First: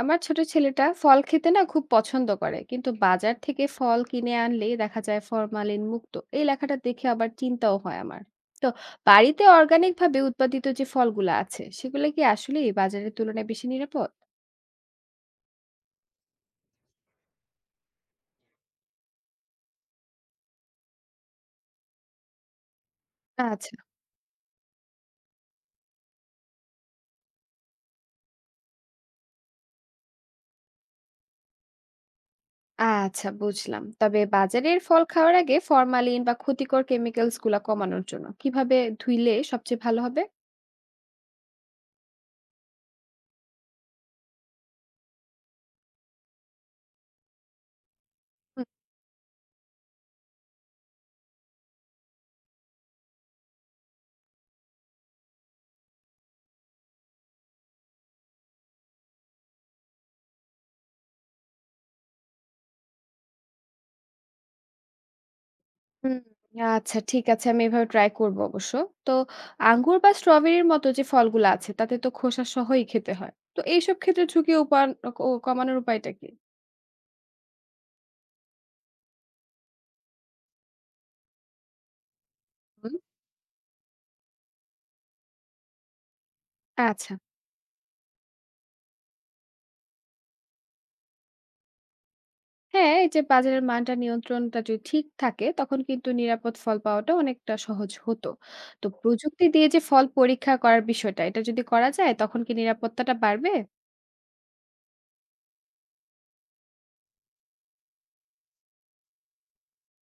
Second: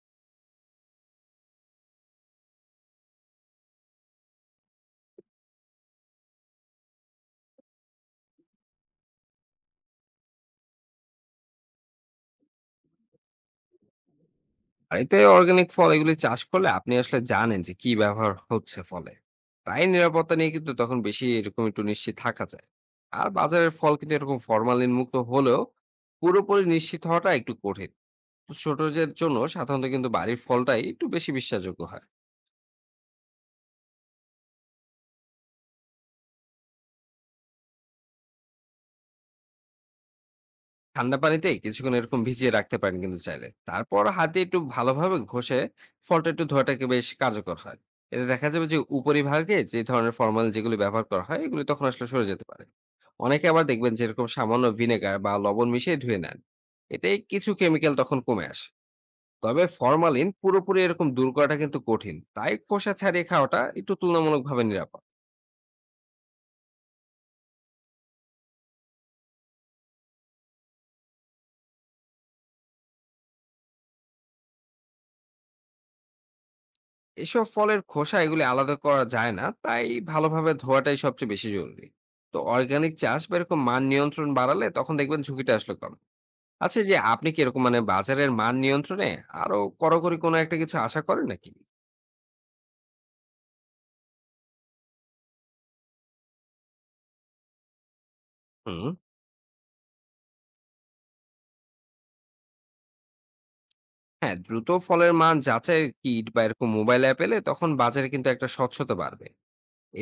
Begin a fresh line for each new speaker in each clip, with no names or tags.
আমার ছোট ছেলেটা ফল খেতে না খুব পছন্দ করে, কিন্তু বাজার থেকে ফল কিনে আনলেই দেখা যায় ফরমালিন মুক্ত এই লেখাটা দেখে আবার চিন্তাও হয় আমার। তো বাড়িতে অর্গানিক ভাবে উৎপাদিত যে ফলগুলো আছে সেগুলো কি আসলে বাজারের তুলনায় বেশি নিরাপদ?
বাড়িতে অর্গানিক ফল এগুলি চাষ করলে আপনি আসলে জানেন যে কি ব্যবহার হচ্ছে ফলে। তাই নিরাপত্তা নিয়ে কিন্তু তখন বেশি এরকম একটু নিশ্চিত থাকা যায়। আর বাজারের
আচ্ছা,
ফল কিন্তু এরকম ফরমালিন মুক্ত হলেও পুরোপুরি নিশ্চিত হওয়াটা একটু কঠিন। তো ছোটদের জন্য সাধারণত কিন্তু বাড়ির ফলটাই একটু বেশি বিশ্বাসযোগ্য হয়।
আচ্ছা, বুঝলাম। তবে বাজারের ফল খাওয়ার আগে ফরমালিন বা ক্ষতিকর কেমিক্যালস গুলা কমানোর জন্য কিভাবে ধুইলে সবচেয়ে ভালো হবে?
ঠান্ডা পানিতে কিছুক্ষণ এরকম ভিজিয়ে রাখতে পারেন কিন্তু চাইলে। তারপর হাতে একটু ভালোভাবে ঘষে ফলটা একটু ধোয়াটাকে বেশ কার্যকর হয়। এতে দেখা যাবে যে উপরিভাগে যে ধরনের ফরমাল যেগুলো ব্যবহার করা হয় এগুলো তখন আসলে সরে যেতে পারে। অনেকে আবার দেখবেন যে এরকম সামান্য ভিনেগার বা লবণ মিশিয়ে ধুয়ে নেন। এতে কিছু কেমিক্যাল তখন কমে আসে। তবে ফরমালিন পুরোপুরি এরকম দূর করাটা কিন্তু কঠিন। তাই খোসা ছাড়িয়ে খাওয়াটা একটু তুলনামূলকভাবে নিরাপদ।
হুম, আচ্ছা, ঠিক আছে। আমি এভাবে ট্রাই করব অবশ্য। তো আঙ্গুর বা স্ট্রবেরির মতো যে ফলগুলো আছে তাতে তো খোসা সহই খেতে হয়। তো এইসব ক্ষেত্রে ঝুঁকি উপান ক কমানোর উপায়টা কি?
এসব ফলের খোসা এগুলি আলাদা করা যায় না, তাই ভালোভাবে ধোয়াটাই সবচেয়ে বেশি জরুরি। তো অর্গানিক
হুম,
চাষ বা এরকম মান নিয়ন্ত্রণ বাড়ালে তখন দেখবেন ঝুঁকিটা আসলে কম। আচ্ছা, এই যে
আচ্ছা।
আপনি কি এরকম মানে বাজারের মান নিয়ন্ত্রণে আরো কড়াকড়ি কোনো একটা কিছু আশা করেন নাকি?
হ্যাঁ, এই যে বাজারের মানটা নিয়ন্ত্রণটা যদি ঠিক থাকে তখন কিন্তু নিরাপদ ফল পাওয়াটা অনেকটা সহজ হতো।
হুম।
তো প্রযুক্তি দিয়ে যে ফল পরীক্ষা করার বিষয়টা, এটা যদি করা যায় তখন কি নিরাপত্তাটা বাড়বে?
হ্যাঁ, দ্রুত ফলের মান যাচাই কিট বা এরকম মোবাইল অ্যাপ এলে তখন বাজারে কিন্তু একটা স্বচ্ছতা বাড়বে।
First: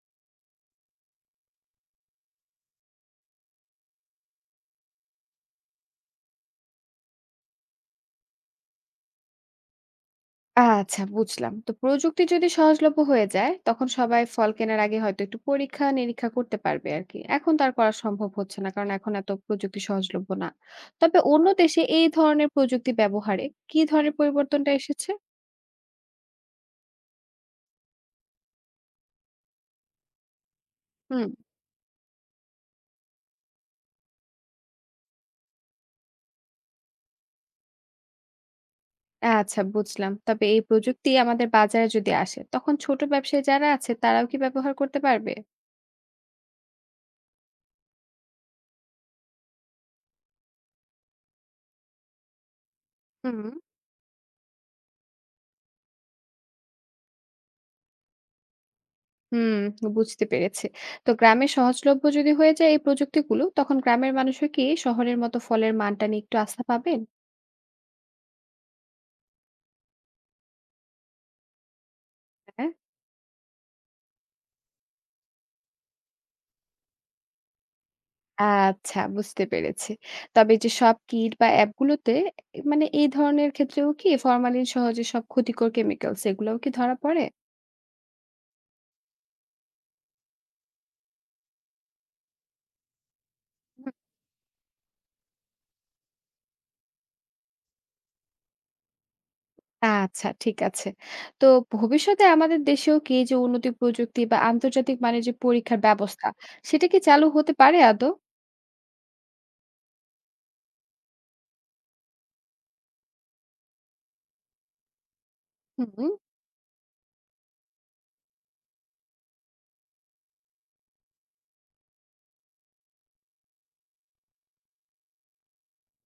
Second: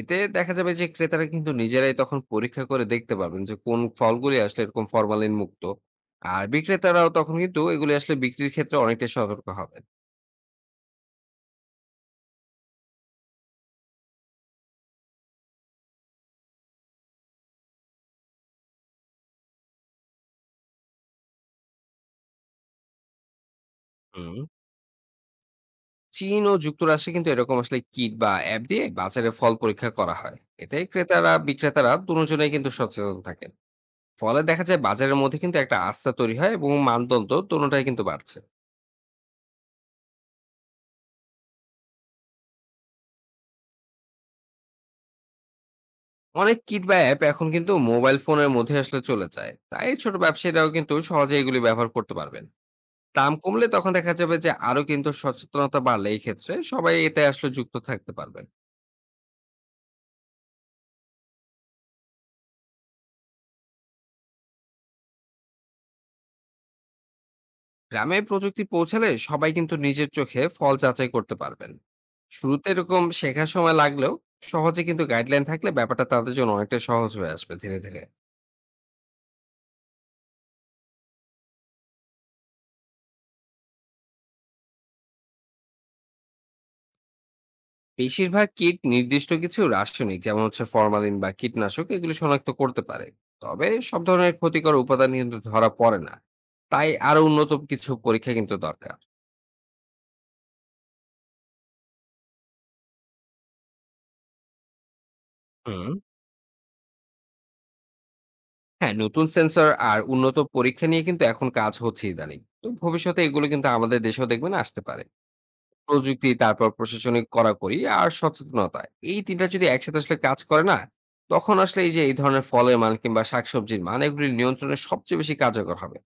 এতে দেখা যাবে যে ক্রেতারা কিন্তু নিজেরাই তখন পরীক্ষা করে দেখতে পারবেন যে কোন ফলগুলি আসলে এরকম ফরমালিন মুক্ত। আর বিক্রেতারাও তখন কিন্তু এগুলি আসলে বিক্রির ক্ষেত্রে অনেকটাই সতর্ক হবেন।
আচ্ছা, বুঝলাম। তো প্রযুক্তি যদি সহজলভ্য হয়ে যায়, তখন সবাই ফল কেনার আগে হয়তো একটু পরীক্ষা-নিরীক্ষা করতে পারবে আরকি। এখন তো আর করা সম্ভব হচ্ছে না, কারণ এখন এত প্রযুক্তি সহজলভ্য না। তবে অন্য দেশে এই ধরনের প্রযুক্তি ব্যবহারে কি ধরনের
হুম।
পরিবর্তনটা এসেছে?
চীন ও যুক্তরাষ্ট্রে কিন্তু এরকম আসলে কিট বা অ্যাপ দিয়ে বাজারে ফল পরীক্ষা করা হয়। এতে
হুম,
ক্রেতারা বিক্রেতারা দুজনেই কিন্তু সচেতন থাকেন। ফলে দেখা যায় বাজারের মধ্যে কিন্তু একটা আস্থা তৈরি হয় এবং মানদণ্ড দুটোটাই কিন্তু বাড়ছে।
আচ্ছা, বুঝলাম। তবে এই প্রযুক্তি আমাদের বাজারে যদি আসে, তখন ছোট ব্যবসায়ী যারা আছে তারাও কি ব্যবহার করতে পারবে?
অনেক কিট বা অ্যাপ এখন কিন্তু মোবাইল ফোনের মধ্যে আসলে চলে যায়, তাই ছোট ব্যবসায়ীরাও কিন্তু সহজে এগুলি ব্যবহার করতে পারবেন। দাম
হুম,
কমলে তখন দেখা যাবে যে আরো কিন্তু সচেতনতা বাড়লে এই ক্ষেত্রে সবাই এতে আসলে যুক্ত থাকতে পারবেন।
হুম, বুঝতে পেরেছি। তো গ্রামে সহজলভ্য যদি হয়ে যায় এই প্রযুক্তিগুলো, তখন গ্রামের মানুষও কি শহরের মতো ফলের মানটা নিয়ে একটু আস্থা পাবেন?
গ্রামে প্রযুক্তি পৌঁছালে সবাই কিন্তু নিজের চোখে ফল যাচাই করতে পারবেন। শুরুতে
হ্যাঁ।
এরকম শেখার সময় লাগলেও সহজে কিন্তু গাইডলাইন থাকলে ব্যাপারটা তাদের জন্য অনেকটা সহজ হয়ে আসবে ধীরে ধীরে।
আচ্ছা, বুঝতে পেরেছি। তবে যে সব কিট বা অ্যাপগুলোতে, মানে এই ধরনের ক্ষেত্রেও কি ফরমালিন সহ যেসব ক্ষতিকর কেমিক্যালস এগুলোও কি ধরা পড়ে?
বেশিরভাগ কীট নির্দিষ্ট কিছু রাসায়নিক যেমন হচ্ছে ফরমালিন বা কীটনাশক এগুলো শনাক্ত করতে পারে। তবে
হুম।
সব ধরনের ক্ষতিকর উপাদান কিন্তু ধরা পড়ে না। তাই আরো উন্নত কিছু পরীক্ষা কিন্তু দরকার।
আচ্ছা, ঠিক আছে। তো ভবিষ্যতে আমাদের দেশেও কি এই যে উন্নতি প্রযুক্তি বা আন্তর্জাতিক মানের যে পরীক্ষার
হুম।
ব্যবস্থা, সেটা কি চালু হতে পারে আদৌ?
হ্যাঁ, নতুন সেন্সর আর উন্নত পরীক্ষা নিয়ে কিন্তু এখন কাজ হচ্ছে ইদানিং। তো ভবিষ্যতে এগুলো কিন্তু আমাদের দেশেও দেখবেন আসতে পারে।
হুম.
প্রযুক্তি, তারপর প্রশাসনিক কড়াকড়ি আর সচেতনতা। এই ৩ টা যদি একসাথে আসলে কাজ করে না, তখন আসলে এই যে এই ধরনের ফলের মান কিংবা শাকসবজির মান এগুলি নিয়ন্ত্রণে সবচেয়ে বেশি কার্যকর হবে।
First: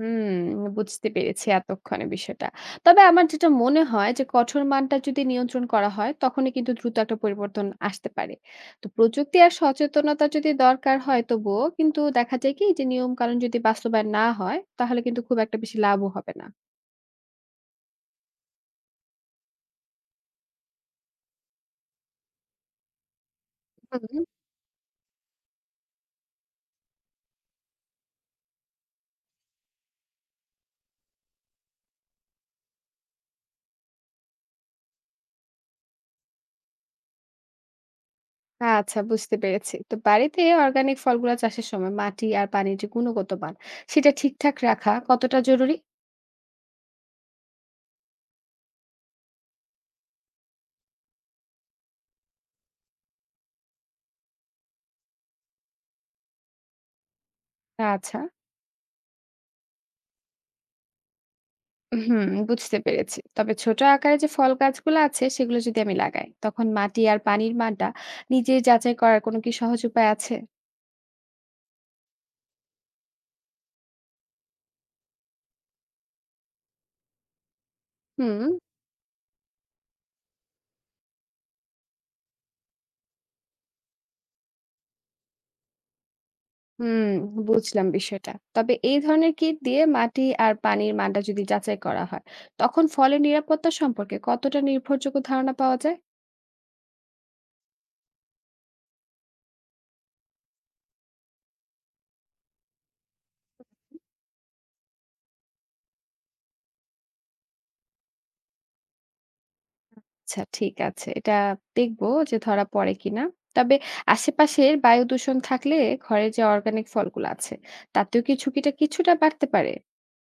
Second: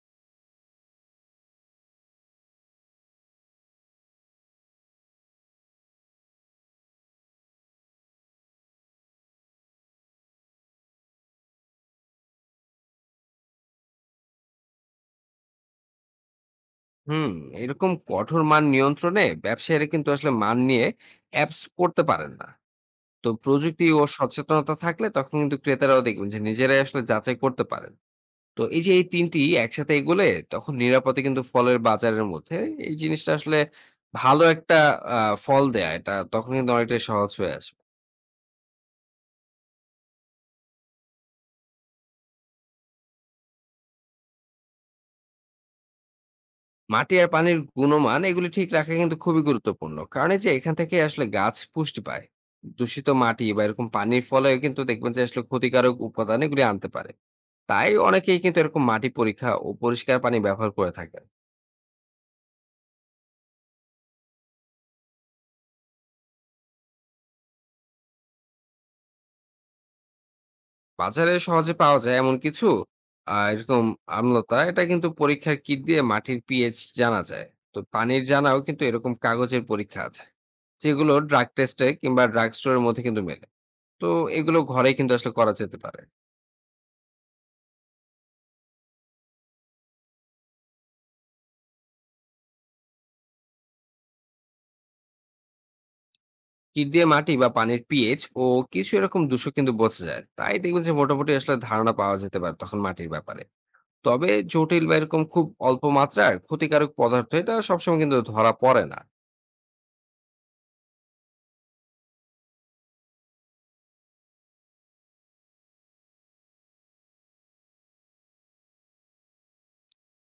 হুম, বুঝতে পেরেছি এতক্ষণে বিষয়টা। তবে আমার যেটা মনে হয় যে কঠোর মানটা যদি নিয়ন্ত্রণ করা হয়, তখনই কিন্তু দ্রুত একটা পরিবর্তন আসতে পারে। তো প্রযুক্তি আর সচেতনতা যদি দরকার হয় তবুও, কিন্তু দেখা যায় কি যে নিয়ম-কানুন যদি বাস্তবায়ন না হয়, তাহলে কিন্তু খুব একটা বেশি লাভও হবে না।
হুম, এরকম কঠোর মান নিয়ন্ত্রণে ব্যবসায়ীরা কিন্তু আসলে মান নিয়ে অ্যাপস করতে পারেন না। তো প্রযুক্তি ও
হুম।
সচেতনতা থাকলে তখন কিন্তু ক্রেতারাও দেখবেন যে নিজেরাই আসলে যাচাই করতে পারেন। তো এই যে এই ৩ টি একসাথে এগোলে তখন নিরাপদে কিন্তু ফলের বাজারের মধ্যে এই জিনিসটা আসলে ভালো একটা আ ফল দেয়া এটা তখন কিন্তু অনেকটাই সহজ হয়ে আসবে।
আচ্ছা, বুঝতে পেরেছি। তো বাড়িতে অর্গানিক ফলগুলা চাষের সময় মাটি আর পানির যে গুণগত মান, সেটা ঠিকঠাক রাখা কতটা জরুরি?
মাটি আর পানির গুণমান এগুলি ঠিক রাখা কিন্তু খুবই গুরুত্বপূর্ণ। কারণ এই যে এখান থেকে আসলে গাছ পুষ্টি পায়। দূষিত মাটি বা এরকম পানির ফলে কিন্তু দেখবেন যে আসলে ক্ষতিকারক উপাদান এগুলি আনতে পারে। তাই
আচ্ছা।
অনেকেই কিন্তু এরকম মাটি পরীক্ষা ও পরিষ্কার পানি ব্যবহার করে থাকেন।
হুম, বুঝতে পেরেছি। তবে ছোট আকারে যে ফল গাছগুলো আছে সেগুলো যদি আমি লাগাই, তখন মাটি আর পানির মানটা নিজে যাচাই করার কোনো কি সহজ উপায় আছে?
বাজারে সহজে পাওয়া যায় এমন কিছু এরকম আমলতা এটা কিন্তু পরীক্ষার কিট দিয়ে মাটির পিএইচ জানা যায়। তো পানির
হুম,
জানাও কিন্তু এরকম কাগজের পরীক্ষা আছে, যেগুলো ড্রাগ টেস্টে কিংবা ড্রাগ স্টোরের মধ্যে কিন্তু মেলে। তো এগুলো ঘরে কিন্তু আসলে করা যেতে পারে।
হুম, বুঝলাম বিষয়টা। তবে এই ধরনের কিট দিয়ে মাটি আর পানির মানটা যদি যাচাই করা হয়, তখন ফলের নিরাপত্তা সম্পর্কে কতটা নির্ভরযোগ্য ধারণা পাওয়া যায়?
কিট দিয়ে মাটি বা পানির পিএইচ ও কিছু এরকম দূষক কিন্তু বোঝা যায়, তাই দেখবেন যে মোটামুটি আসলে ধারণা পাওয়া যেতে পারে তখন মাটির ব্যাপারে। তবে জটিল বা এরকম খুব অল্প মাত্রার ক্ষতিকারক পদার্থ এটা সবসময় কিন্তু ধরা পড়ে না।
আচ্ছা, ঠিক আছে। এটা দেখবো যে ধরা পড়ে কিনা। তবে আশেপাশের বায়ু দূষণ থাকলে ঘরে যে অর্গানিক ফলগুলো আছে, তাতেও কি ঝুঁকিটা কিছুটা বাড়তে পারে?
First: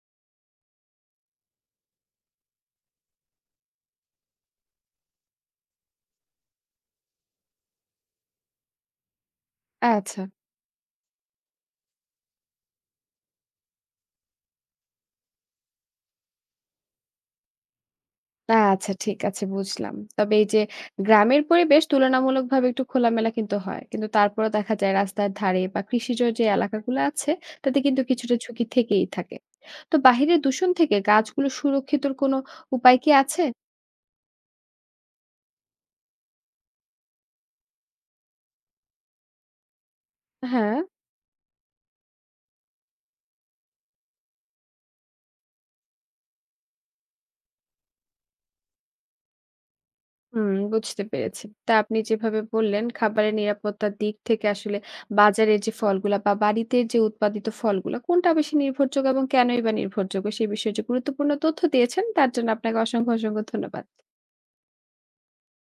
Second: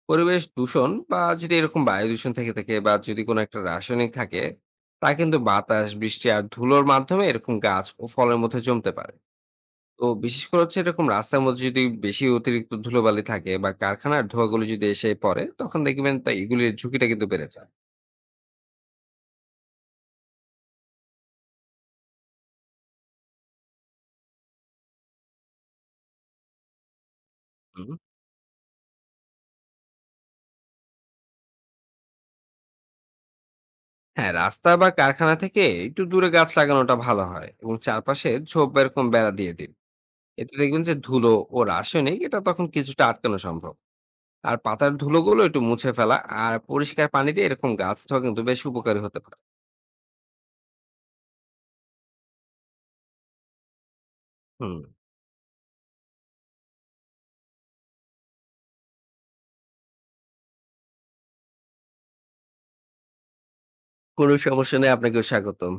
পরিবেশ দূষণ বা যদি এরকম বায়ু দূষণ থেকে থাকে বা যদি কোনো একটা রাসায়নিক থাকে, তা কিন্তু বাতাস বৃষ্টি আর ধুলোর মাধ্যমে এরকম গাছ ও ফলের মধ্যে জমতে পারে। তো
আচ্ছা।
বিশেষ করে হচ্ছে এরকম রাস্তার মধ্যে যদি বেশি অতিরিক্ত ধুলোবালি থাকে বা কারখানার ধোঁয়াগুলো যদি এসে পড়ে তখন দেখবেন তা এগুলির ঝুঁকিটা কিন্তু বেড়ে যায়।
আচ্ছা, ঠিক আছে, বুঝলাম। তবে এই যে গ্রামের পরিবেশ তুলনামূলকভাবে একটু খোলামেলা কিন্তু হয়। কিন্তু তারপরেও দেখা যায় রাস্তার ধারে বা কৃষিজ যে এলাকাগুলো আছে তাতে
হুম।
কিন্তু কিছুটা ঝুঁকি থেকেই থাকে। তো বাহিরের দূষণ থেকে গাছগুলো সুরক্ষিতর কোনো উপায় কি আছে?
হ্যাঁ, রাস্তা বা কারখানা থেকে একটু দূরে গাছ লাগানোটা ভালো হয় এবং চারপাশে ঝোপ বা এরকম বেড়া দিয়ে দিন। এতে
হ্যাঁ,
দেখবেন যে ধুলো ও রাসায়নিক এটা তখন কিছুটা আটকানো সম্ভব। আর পাতার ধুলোগুলো একটু মুছে ফেলা আর পরিষ্কার পানি দিয়ে এরকম গাছ ধোয়া কিন্তু বেশ উপকারী হতে পারে।
হুম, বুঝতে পেরেছি। তা আপনি যেভাবে বললেন খাবারের নিরাপত্তার দিক থেকে
হুম।
আসলে বাজারের যে ফলগুলা বা বাড়িতে যে উৎপাদিত ফলগুলা কোনটা বেশি নির্ভরযোগ্য এবং কেনই বা নির্ভরযোগ্য সে বিষয়ে যে গুরুত্বপূর্ণ তথ্য দিয়েছেন তার জন্য আপনাকে অসংখ্য, অসংখ্য ধন্যবাদ।
কোনো সমস্যা নেই, আপনাকেও স্বাগতম।